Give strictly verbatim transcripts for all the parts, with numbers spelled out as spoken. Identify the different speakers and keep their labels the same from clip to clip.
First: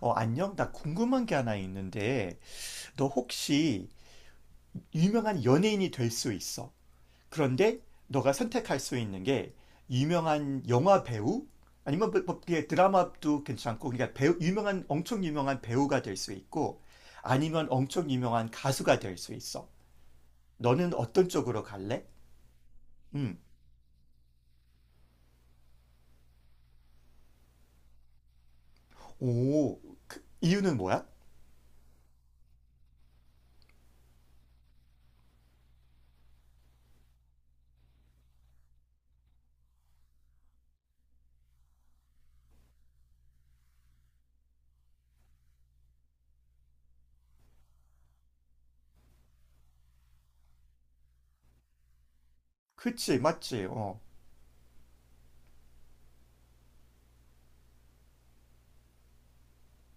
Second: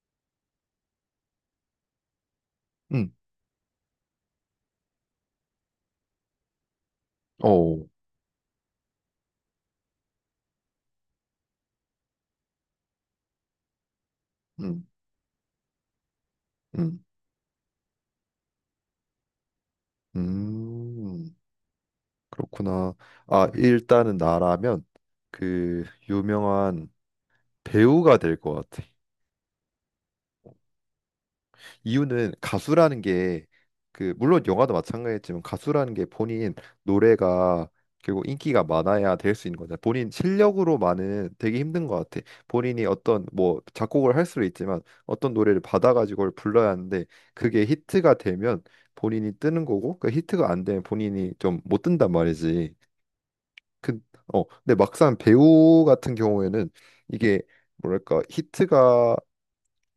Speaker 1: 어, 안녕. 나 궁금한 게 하나 있는데, 너
Speaker 2: 음,
Speaker 1: 혹시 유명한 연예인이 될 수 있어.
Speaker 2: 어,
Speaker 1: 그런데 너가 선택할 수 있는 게 유명한 영화 배우? 아니면 뭐, 뭐, 그게 드라마도 괜찮고, 그러니까 배우, 유명한,
Speaker 2: 음,
Speaker 1: 엄청 유명한 배우가 될 수 있고,
Speaker 2: 음,
Speaker 1: 아니면 엄청 유명한 가수가 될 수 있어. 너는 어떤
Speaker 2: 음,
Speaker 1: 쪽으로 갈래?
Speaker 2: 그렇구나.
Speaker 1: 음.
Speaker 2: 아, 일단은 나라면 그 유명한 배우가 될 것 같아.
Speaker 1: 오, 그 이유는 뭐야?
Speaker 2: 이유는 가수라는 게 그 물론 영화도 마찬가지지만 가수라는 게 본인 노래가 결국 인기가 많아야 될 수 있는 거잖아. 본인 실력으로만은 되게 힘든 것 같아. 본인이 어떤 뭐 작곡을 할 수도 있지만 어떤 노래를 받아가지고 그걸 불러야 하는데 그게 히트가 되면 본인이 뜨는 거고 그 히트가 안 되면 본인이 좀 못 뜬단 말이지.
Speaker 1: 그치, 맞지,
Speaker 2: 그,
Speaker 1: 어.
Speaker 2: 어, 근데 막상 배우 같은 경우에는 이게 뭐랄까 히트가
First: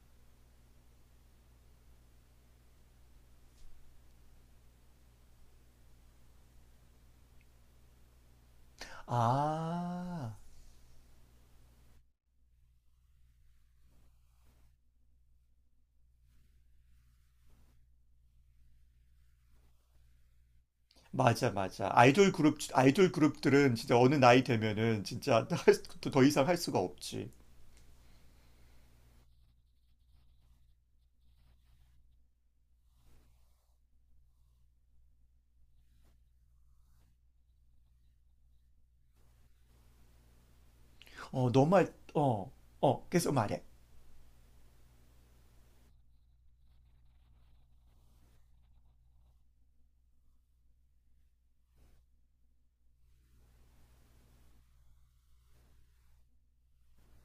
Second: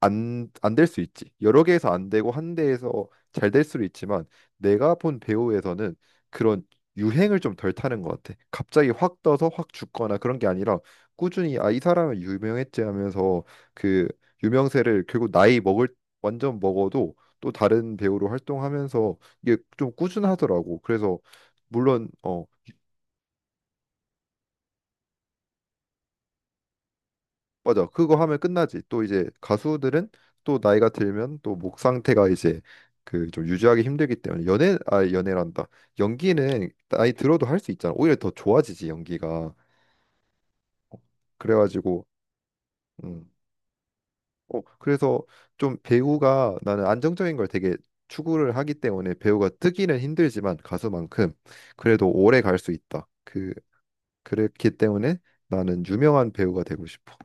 Speaker 2: 안, 안 될 수 있지. 여러 개에서 안 되고 한 대에서 잘 될 수도 있지만 내가 본 배우에서는 그런 유행을 좀 덜 타는 것 같아. 갑자기 확 떠서 확 죽거나
Speaker 1: 아.
Speaker 2: 그런 게 아니라 꾸준히 아, 이 사람은 유명했지 하면서 그 유명세를 결국 나이 먹을 완전 먹어도 또 다른 배우로 활동하면서 이게 좀 꾸준하더라고. 그래서
Speaker 1: 맞아, 맞아.
Speaker 2: 물론
Speaker 1: 아이돌
Speaker 2: 어,
Speaker 1: 그룹, 아이돌 그룹들은 진짜 어느 나이 되면은 진짜 할 수- 또더 이상 할 수가 없지.
Speaker 2: 맞아. 그거 하면 끝나지. 또 이제 가수들은 또 나이가 들면 또 목 상태가 이제 그 좀 유지하기 힘들기 때문에 연애 아 연애란다. 연기는 나이 들어도 할 수 있잖아. 오히려 더 좋아지지 연기가.
Speaker 1: 어, 너 말,
Speaker 2: 그래가지고
Speaker 1: 어, 어,
Speaker 2: 음.
Speaker 1: 계속 말해.
Speaker 2: 어 그래서 좀 배우가 나는 안정적인 걸 되게 추구를 하기 때문에 배우가 뜨기는 힘들지만 가수만큼 그래도 오래 갈 수 있다. 그 그렇기 때문에 나는 유명한 배우가 되고 싶어.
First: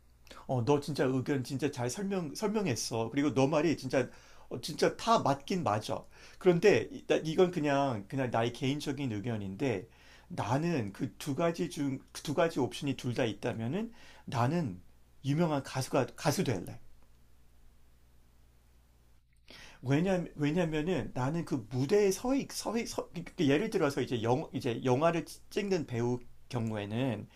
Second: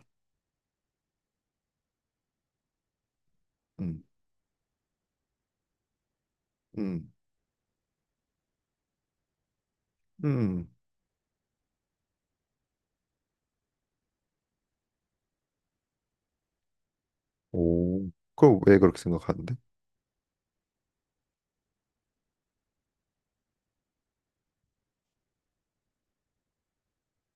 Speaker 1: 어, 너 진짜 의견 진짜 잘 설명, 설명했어. 그리고 너 말이
Speaker 2: 음.
Speaker 1: 진짜, 어, 진짜 다 맞긴 맞아. 그런데 이-
Speaker 2: 음.
Speaker 1: 나- 이건 그냥, 그냥 나의 개인적인 의견인데
Speaker 2: 음.
Speaker 1: 나는 그 두 가지 중, 그 두 가지 옵션이 둘 다 있다면은 나는 유명한 가수가, 가수 될래.
Speaker 2: 오, 그럼 왜 그렇게 생각하는데?
Speaker 1: 왜냐 왜냐면은 나는 그 무대에 서 있, 서, 있- 서 그러니까 예를 들어서 이제 영 이제 영화를 찍는 배우 경우에는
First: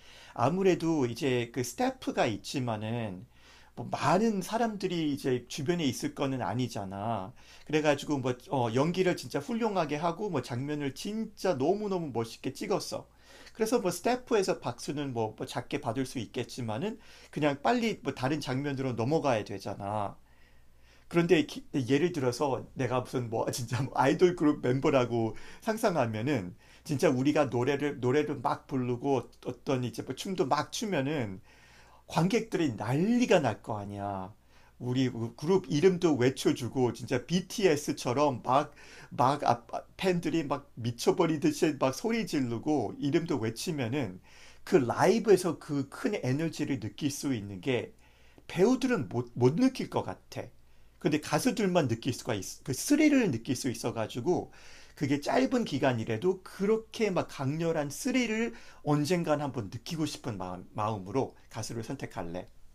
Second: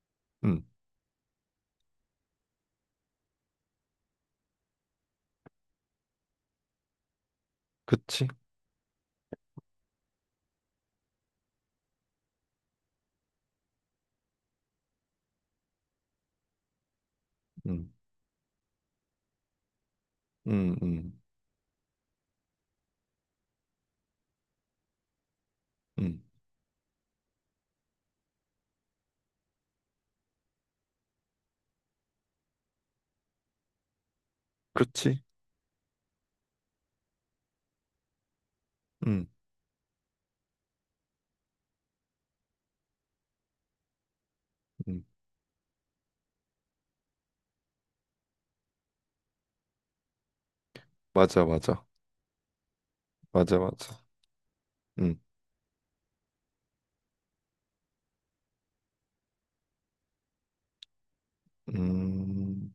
Speaker 2: 음,
Speaker 1: 아무래도 이제 그 스태프가 있지만은 뭐 많은 사람들이 이제 주변에 있을 거는 아니잖아. 그래가지고
Speaker 2: 그치?
Speaker 1: 뭐 어, 연기를 진짜 훌륭하게 하고 뭐 장면을 진짜 너무너무 멋있게 찍었어. 그래서 뭐 스태프에서 박수는 뭐, 뭐 작게 받을 수 있겠지만은 그냥
Speaker 2: 음,
Speaker 1: 빨리 뭐 다른 장면으로 넘어가야 되잖아.
Speaker 2: 음, 음,
Speaker 1: 그런데 예를 들어서 내가 무슨 뭐 진짜 뭐 아이돌 그룹 멤버라고
Speaker 2: 음,
Speaker 1: 상상하면은 진짜 우리가 노래를 노래를 막 부르고 어떤 이제 뭐 춤도 막 추면은 관객들이 난리가 날 거 아니야. 우리
Speaker 2: 그치?
Speaker 1: 그룹 이름도 외쳐주고 진짜 비티에스처럼
Speaker 2: 음,
Speaker 1: 막막 팬들이 막 미쳐버리듯이 막 소리 지르고 이름도 외치면은 그
Speaker 2: 음,
Speaker 1: 라이브에서 그 큰 에너지를 느낄 수 있는 게 배우들은 못, 못 느낄 것 같아. 근데
Speaker 2: 맞아, 맞아,
Speaker 1: 가수들만 느낄 수가 있, 그 스릴을 느낄
Speaker 2: 맞아,
Speaker 1: 수
Speaker 2: 맞아.
Speaker 1: 있어가지고
Speaker 2: 음,
Speaker 1: 그게 짧은 기간이라도 그렇게 막 강렬한 스릴을 언젠간 한번 느끼고 싶은 마음, 마음으로 가수를 선택할래.
Speaker 2: 음,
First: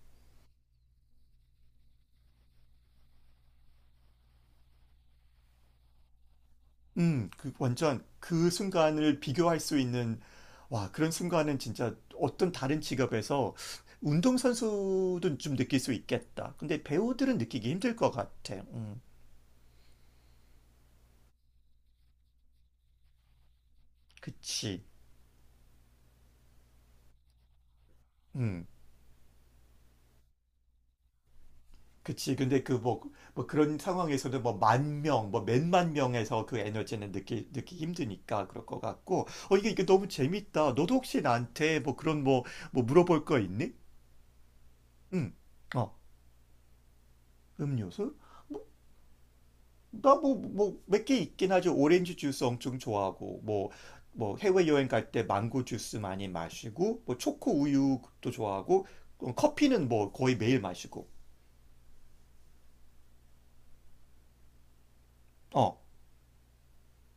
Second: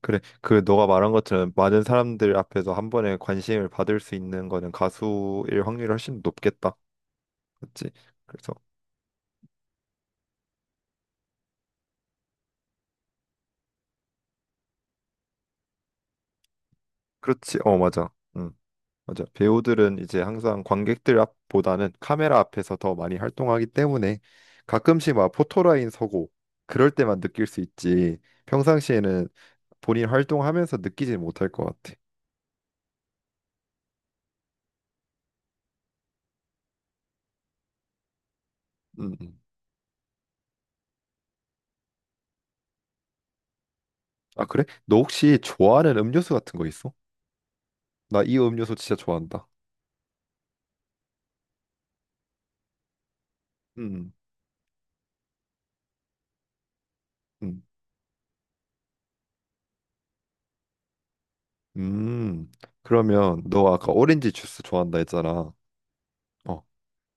Speaker 2: 그래. 그 너가 말한 것처럼 많은 사람들 앞에서 한 번에 관심을 받을 수 있는 거는 가수일 확률이 훨씬 높겠다.
Speaker 1: 음, 그
Speaker 2: 그치?
Speaker 1: 완전 그
Speaker 2: 그래서
Speaker 1: 순간을 비교할 수 있는 와, 그런 순간은 진짜 어떤 다른 직업에서 운동선수도 좀 느낄 수 있겠다. 근데 배우들은
Speaker 2: 그렇지.
Speaker 1: 느끼기
Speaker 2: 어,
Speaker 1: 힘들
Speaker 2: 맞아.
Speaker 1: 것
Speaker 2: 응.
Speaker 1: 같아. 음,
Speaker 2: 맞아. 배우들은 이제 항상 관객들 앞보다는 카메라 앞에서 더 많이 활동하기 때문에
Speaker 1: 그치.
Speaker 2: 가끔씩 막 포토라인 서고 그럴 때만 느낄 수 있지.
Speaker 1: 음.
Speaker 2: 평상시에는 본인 활동하면서 느끼지 못할 것 같아.
Speaker 1: 그치. 근데 그 뭐, 뭐 그런 상황에서는 뭐 만 명, 뭐 몇만 명에서 그 에너지는 느끼, 느끼 힘드니까 그럴 것
Speaker 2: 음.
Speaker 1: 같고.
Speaker 2: 음.
Speaker 1: 어, 이게, 이게 너무 재밌다. 너도 혹시 나한테 뭐 그런 뭐, 뭐 물어볼 거 있니?
Speaker 2: 아, 그래? 너
Speaker 1: 응.
Speaker 2: 혹시
Speaker 1: 어,
Speaker 2: 좋아하는 음료수 같은 거 있어?
Speaker 1: 음료수?
Speaker 2: 나 이
Speaker 1: 뭐,
Speaker 2: 음료수 진짜 좋아한다.
Speaker 1: 나 뭐, 뭐 몇 개 있긴 하죠. 오렌지 주스 엄청 좋아하고, 뭐,
Speaker 2: 음.
Speaker 1: 뭐 해외여행 갈 때 망고 주스 많이 마시고, 뭐 초코
Speaker 2: 음.
Speaker 1: 우유도 좋아하고, 어, 커피는 뭐 거의 매일 마시고.
Speaker 2: 음. 음. 그러면 너 아까 오렌지 주스 좋아한다 했잖아.
Speaker 1: 어.
Speaker 2: 어.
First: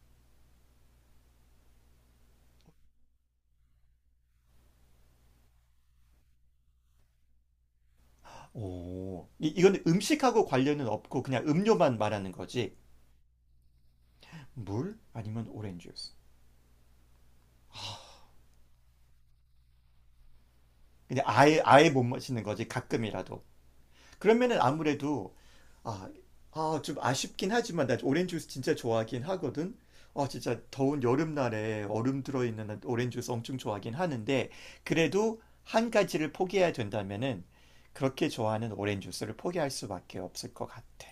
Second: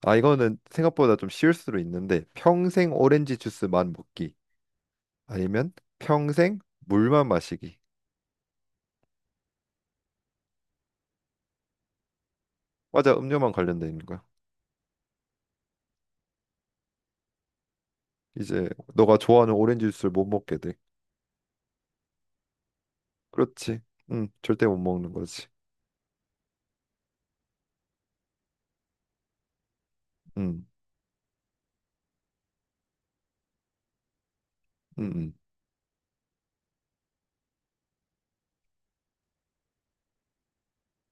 Speaker 2: 아, 이거는 생각보다 좀 쉬울 수도 있는데 평생 오렌지 주스만 먹기. 아니면 평생 물만 마시기.
Speaker 1: 오, 이, 이건 음식하고 관련은 없고 그냥 음료만 말하는 거지.
Speaker 2: 과자 음료만 관련돼 있는 거야.
Speaker 1: 물 아니면 오렌지 주스.
Speaker 2: 이제 너가 좋아하는 오렌지 주스를 못 먹게 돼.
Speaker 1: 근데 아예 아예 못 마시는 거지 가끔이라도.
Speaker 2: 그렇지. 응,
Speaker 1: 그러면은
Speaker 2: 절대 못 먹는
Speaker 1: 아무래도
Speaker 2: 거지.
Speaker 1: 아, 아, 좀 아쉽긴 하지만 나 오렌지 주스 진짜 좋아하긴 하거든. 아, 진짜
Speaker 2: 응,
Speaker 1: 더운 여름날에 얼음 들어있는 오렌지 주스 엄청 좋아하긴 하는데
Speaker 2: 응, 응.
Speaker 1: 그래도 한 가지를 포기해야 된다면은 그렇게 좋아하는 오렌지 주스를 포기할 수밖에 없을 것 같아.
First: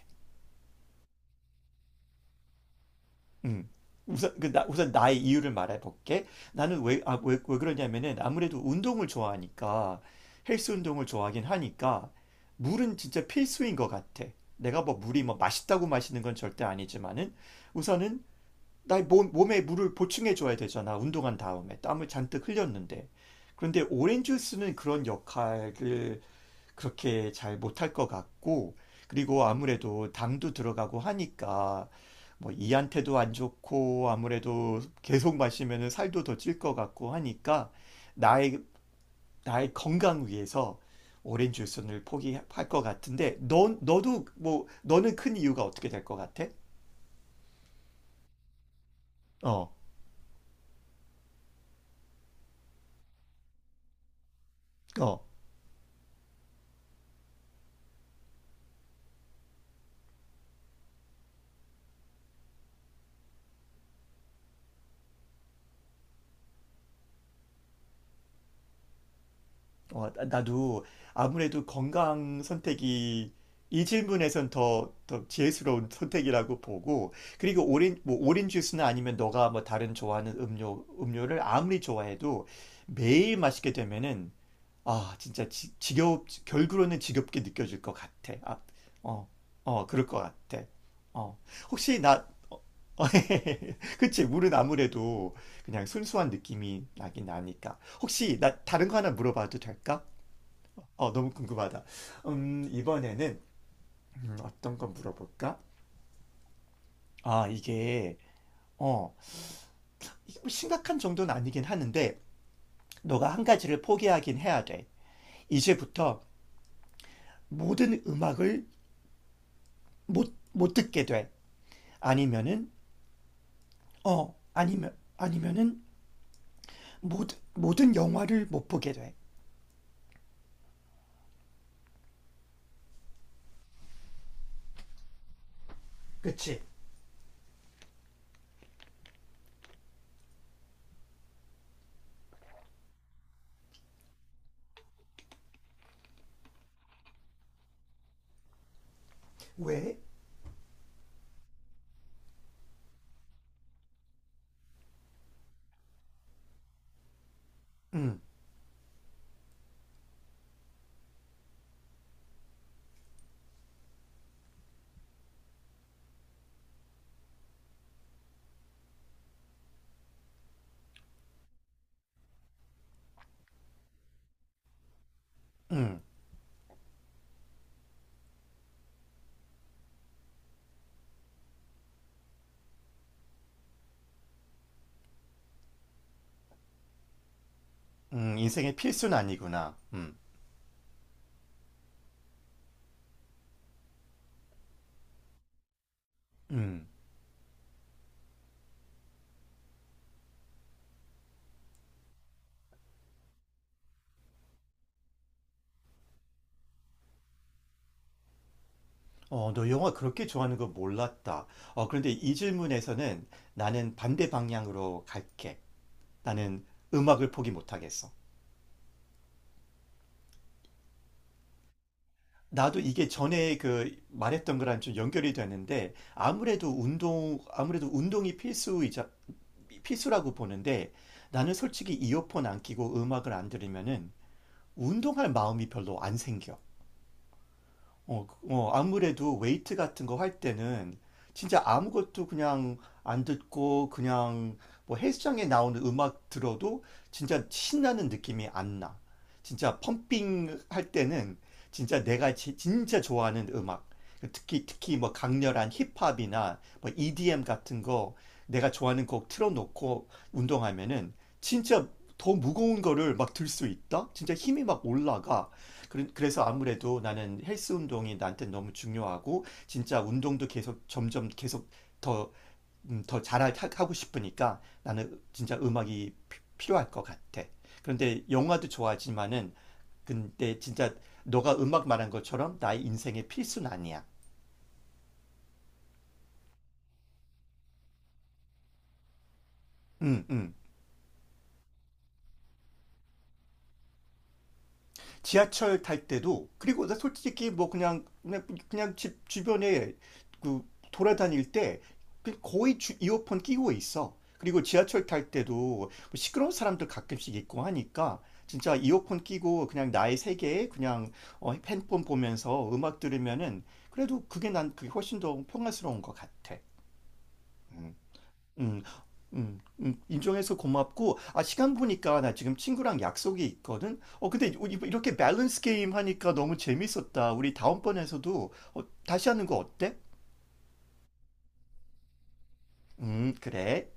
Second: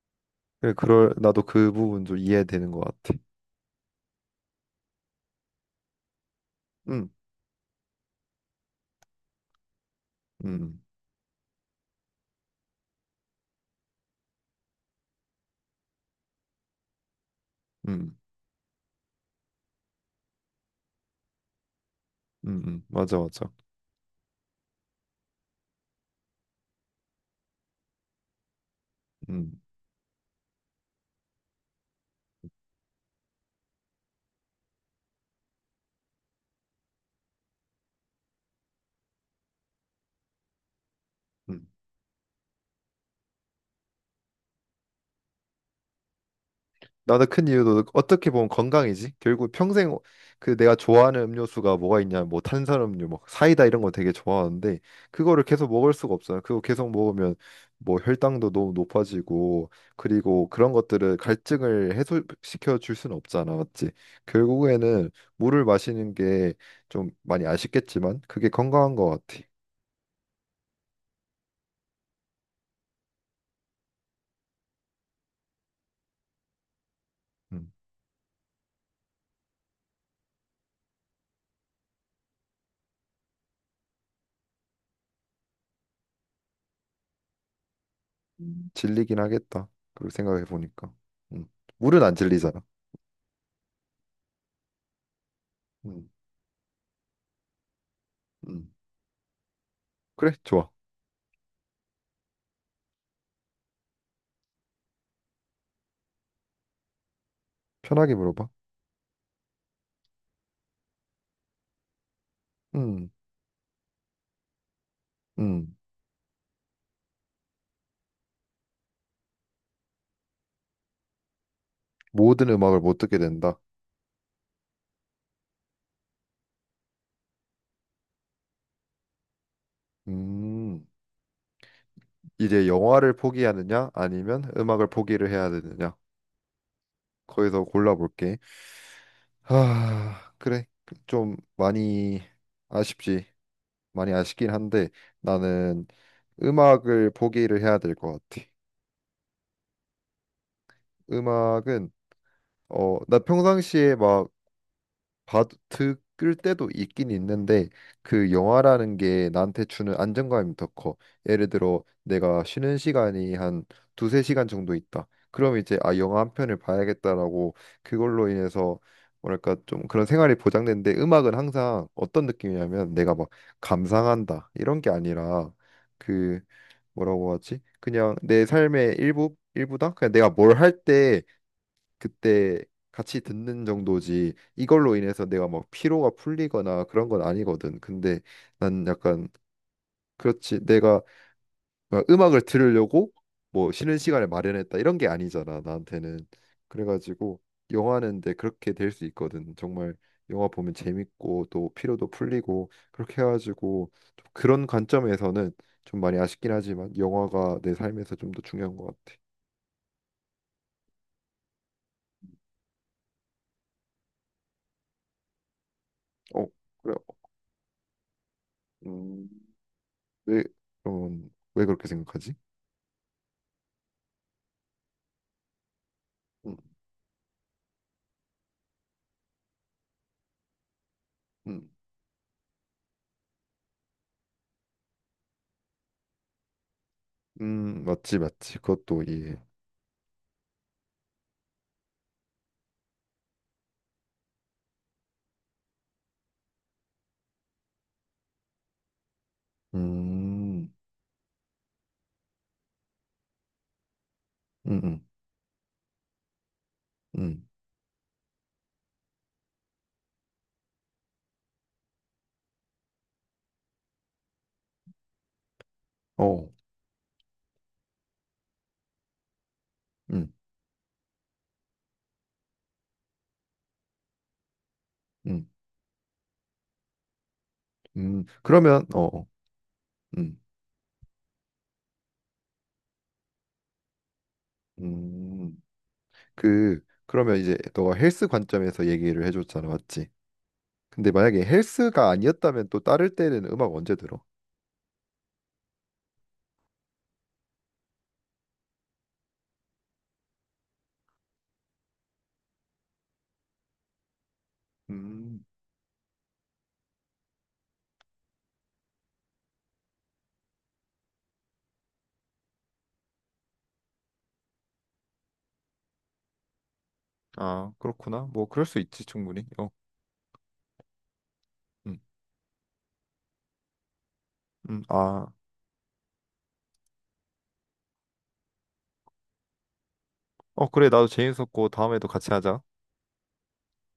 Speaker 2: 그래, 그럴 나도 그 부분 좀 이해되는 것 같아.
Speaker 1: 음. 우선, 그 나, 우선 나의 이유를 말해볼게. 나는 왜,
Speaker 2: 응,
Speaker 1: 아, 왜, 왜 그러냐면은 아무래도 운동을 좋아하니까 헬스
Speaker 2: 응,
Speaker 1: 운동을 좋아하긴 하니까 물은 진짜 필수인 것 같아. 내가 뭐 물이 뭐 맛있다고 마시는 건 절대 아니지만은
Speaker 2: 응,
Speaker 1: 우선은 나의 몸, 몸에 물을 보충해줘야 되잖아. 운동한 다음에 땀을 잔뜩
Speaker 2: 응, 응,
Speaker 1: 흘렸는데.
Speaker 2: 맞아, 맞아.
Speaker 1: 그런데 오렌지 주스는 그런 역할을 그렇게 잘 못할 것 같고, 그리고
Speaker 2: 응,
Speaker 1: 아무래도 당도 들어가고 하니까, 뭐, 이한테도 안 좋고, 아무래도 계속 마시면은 살도 더 찔 것 같고 하니까, 나의, 나의 건강 위해서 오렌지
Speaker 2: 응.
Speaker 1: 주스를 포기할 것 같은데, 너 너도 뭐, 너는 큰 이유가 어떻게 될 것 같아?
Speaker 2: 나도 큰 이유도 어떻게 보면 건강이지. 결국
Speaker 1: 어,
Speaker 2: 평생 그 내가 좋아하는 음료수가 뭐가 있냐, 뭐 탄산음료, 뭐 사이다 이런 거 되게 좋아하는데
Speaker 1: 어.
Speaker 2: 그거를 계속 먹을 수가 없어요. 그거 계속 먹으면 뭐 혈당도 너무 높아지고 그리고 그런 것들을 갈증을 해소시켜 줄 수는 없잖아, 맞지? 결국에는 물을 마시는 게 좀 많이 아쉽겠지만 그게 건강한 것 같아.
Speaker 1: 어, 나- 나도 아무래도 건강 선택이 이 질문에선 더, 더 지혜스러운 선택이라고 보고, 그리고
Speaker 2: 음,
Speaker 1: 오렌, 뭐 오렌지 주스나 아니면 너가 뭐 다른 좋아하는 음료, 음료를 아무리 좋아해도 매일 마시게 되면은, 아, 진짜 지, 지겹, 결국으로는 지겹게 느껴질 것 같아. 아,
Speaker 2: 음. 질리긴
Speaker 1: 어,
Speaker 2: 하겠다.
Speaker 1: 어, 그럴
Speaker 2: 그리고
Speaker 1: 것
Speaker 2: 생각해
Speaker 1: 같아.
Speaker 2: 보니까,
Speaker 1: 어,
Speaker 2: 음,
Speaker 1: 혹시
Speaker 2: 물은 안
Speaker 1: 나, 어,
Speaker 2: 질리잖아.
Speaker 1: 어, 그치, 물은 아무래도 그냥
Speaker 2: 음,
Speaker 1: 순수한 느낌이 나긴 나니까. 혹시 나
Speaker 2: 음.
Speaker 1: 다른 거 하나 물어봐도 될까?
Speaker 2: 그래, 좋아.
Speaker 1: 어, 너무 궁금하다. 음, 이번에는 음, 어떤 거 물어볼까? 아,
Speaker 2: 편하게
Speaker 1: 이게
Speaker 2: 물어봐.
Speaker 1: 어, 이게 뭐 심각한 정도는 아니긴 하는데
Speaker 2: 음,
Speaker 1: 너가 한 가지를 포기하긴 해야 돼.
Speaker 2: 음.
Speaker 1: 이제부터 모든 음악을 못, 못 듣게 돼.
Speaker 2: 모든
Speaker 1: 아니면은
Speaker 2: 음악을 못 듣게 된다.
Speaker 1: 어, 아니면 아니면은 모든 모든 영화를 못 보게 돼.
Speaker 2: 음, 이제 영화를 포기하느냐, 아니면 음악을 포기를 해야 되느냐.
Speaker 1: 그치?
Speaker 2: 거기서 골라볼게. 아, 그래. 좀 많이 아쉽지. 많이 아쉽긴 한데 나는 음악을 포기를 해야 될 것 같아.
Speaker 1: 왜?
Speaker 2: 음악은 어, 나 평상시에 막 봐도 끌 때도 있긴 있는데
Speaker 1: 음,
Speaker 2: 그 영화라는 게 나한테 주는 안정감이 더 커. 예를 들어 내가 쉬는 시간이 한 두세 시간 정도 있다. 그럼 이제 아 영화 한 편을 봐야겠다라고 그걸로 인해서 뭐랄까 좀 그런 생활이 보장되는데 음악은 항상 어떤 느낌이냐면 내가 막 감상한다 이런 게 아니라
Speaker 1: 음,
Speaker 2: 그 뭐라고 하지? 그냥 내 삶의 일부 일부다. 그냥 내가 뭘할때 그때 같이 듣는 정도지 이걸로 인해서 내가 막 피로가 풀리거나 그런 건 아니거든. 근데
Speaker 1: 음, 인생의
Speaker 2: 난
Speaker 1: 필수는
Speaker 2: 약간
Speaker 1: 아니구나. 음,
Speaker 2: 그렇지 내가 막 음악을 들으려고 뭐 쉬는 시간을 마련했다 이런 게 아니잖아 나한테는.
Speaker 1: 음.
Speaker 2: 그래가지고 영화는 데 그렇게 될 수 있거든. 정말 영화 보면 재밌고 또 피로도 풀리고 그렇게 해가지고 좀 그런 관점에서는 좀 많이 아쉽긴 하지만 영화가 내 삶에서 좀 더 중요한 것 같아.
Speaker 1: 어, 너 영화 그렇게 좋아하는 거 몰랐다. 어, 그런데 이 질문에서는 나는 반대 방향으로 갈게.
Speaker 2: 어
Speaker 1: 나는
Speaker 2: 그래.
Speaker 1: 음악을 포기 못하겠어.
Speaker 2: 음. 왜, 음, 왜 그렇게 생각하지?
Speaker 1: 나도 이게 전에 그 말했던 거랑 좀 연결이 되는데
Speaker 2: 음,
Speaker 1: 아무래도 운동, 아무래도 운동이 필수이자, 필수라고 보는데 나는
Speaker 2: 음,
Speaker 1: 솔직히 이어폰 안 끼고 음악을 안 들으면은 운동할 마음이 별로 안 생겨.
Speaker 2: 음, 맞지,
Speaker 1: 어, 그-
Speaker 2: 맞지.
Speaker 1: 어,
Speaker 2: 그것도
Speaker 1: 아무래도
Speaker 2: 이해.
Speaker 1: 웨이트 같은 거 할 때는 진짜 아무것도 그냥 안 듣고 그냥 뭐 헬스장에 나오는 음악 들어도 진짜 신나는 느낌이 안 나. 진짜 펌핑
Speaker 2: 음,
Speaker 1: 할 때는 진짜 내가 지- 진짜 좋아하는 음악. 특히
Speaker 2: 음,
Speaker 1: 특히
Speaker 2: 음,
Speaker 1: 뭐 강렬한 힙합이나 뭐 이디엠
Speaker 2: 음,
Speaker 1: 같은 거 내가 좋아하는 곡 틀어놓고 운동하면은 진짜 더 무거운 거를 막 들 수 있다? 진짜 힘이 막 올라가. 그래- 서
Speaker 2: 어,
Speaker 1: 아무래도 나는 헬스 운동이 나한테 너무 중요하고 진짜
Speaker 2: 음,
Speaker 1: 운동도 계속 점점 계속 더, 음, 더 잘하고 싶으니까 나는
Speaker 2: 음,
Speaker 1: 진짜 음악이 피- 필요할 것 같아. 그런데
Speaker 2: 음.
Speaker 1: 영화도
Speaker 2: 그러면, 어, 어,
Speaker 1: 좋아하지만은
Speaker 2: 음,
Speaker 1: 근데 진짜 너가 음악 말한 것처럼 나의 인생의 필수는 아니야.
Speaker 2: 음. 그, 그러면 이제 너가 헬스 관점에서 얘기를 해줬잖아, 맞지?
Speaker 1: 음, 음.
Speaker 2: 근데 만약에 헬스가 아니었다면 또 따를 때는 음악 언제 들어?
Speaker 1: 지하철 탈 때도 그리고 나 솔직히 뭐 그냥 그냥, 그냥 집 주변에 그 돌아다닐 때 그 거의 주- 이어폰 끼고 있어. 그리고 지하철 탈
Speaker 2: 음,
Speaker 1: 때도 뭐 시끄러운 사람들 가끔씩 있고 하니까 진짜 이어폰 끼고 그냥 나의 세계에 그냥 어, 핸드폰 보면서 음악 들으면은 그래도 그게 난 그게 훨씬 더 평화스러운 것 같아.
Speaker 2: 아,
Speaker 1: 음.
Speaker 2: 그렇구나. 뭐, 그럴 수
Speaker 1: 음,
Speaker 2: 있지, 충분히.
Speaker 1: 음,
Speaker 2: 어,
Speaker 1: 음, 인정해서 고맙고, 아, 시간
Speaker 2: 음,
Speaker 1: 보니까 나 지금 친구랑 약속이 있거든? 어, 근데 이-
Speaker 2: 음,
Speaker 1: 이렇게
Speaker 2: 아,
Speaker 1: 밸런스 게임 하니까 너무 재밌었다. 우리 다음번에서도 어, 다시 하는 거 어때?
Speaker 2: 어, 그래, 나도 재밌었고, 다음에도 같이 하자.
Speaker 1: 음, 그래.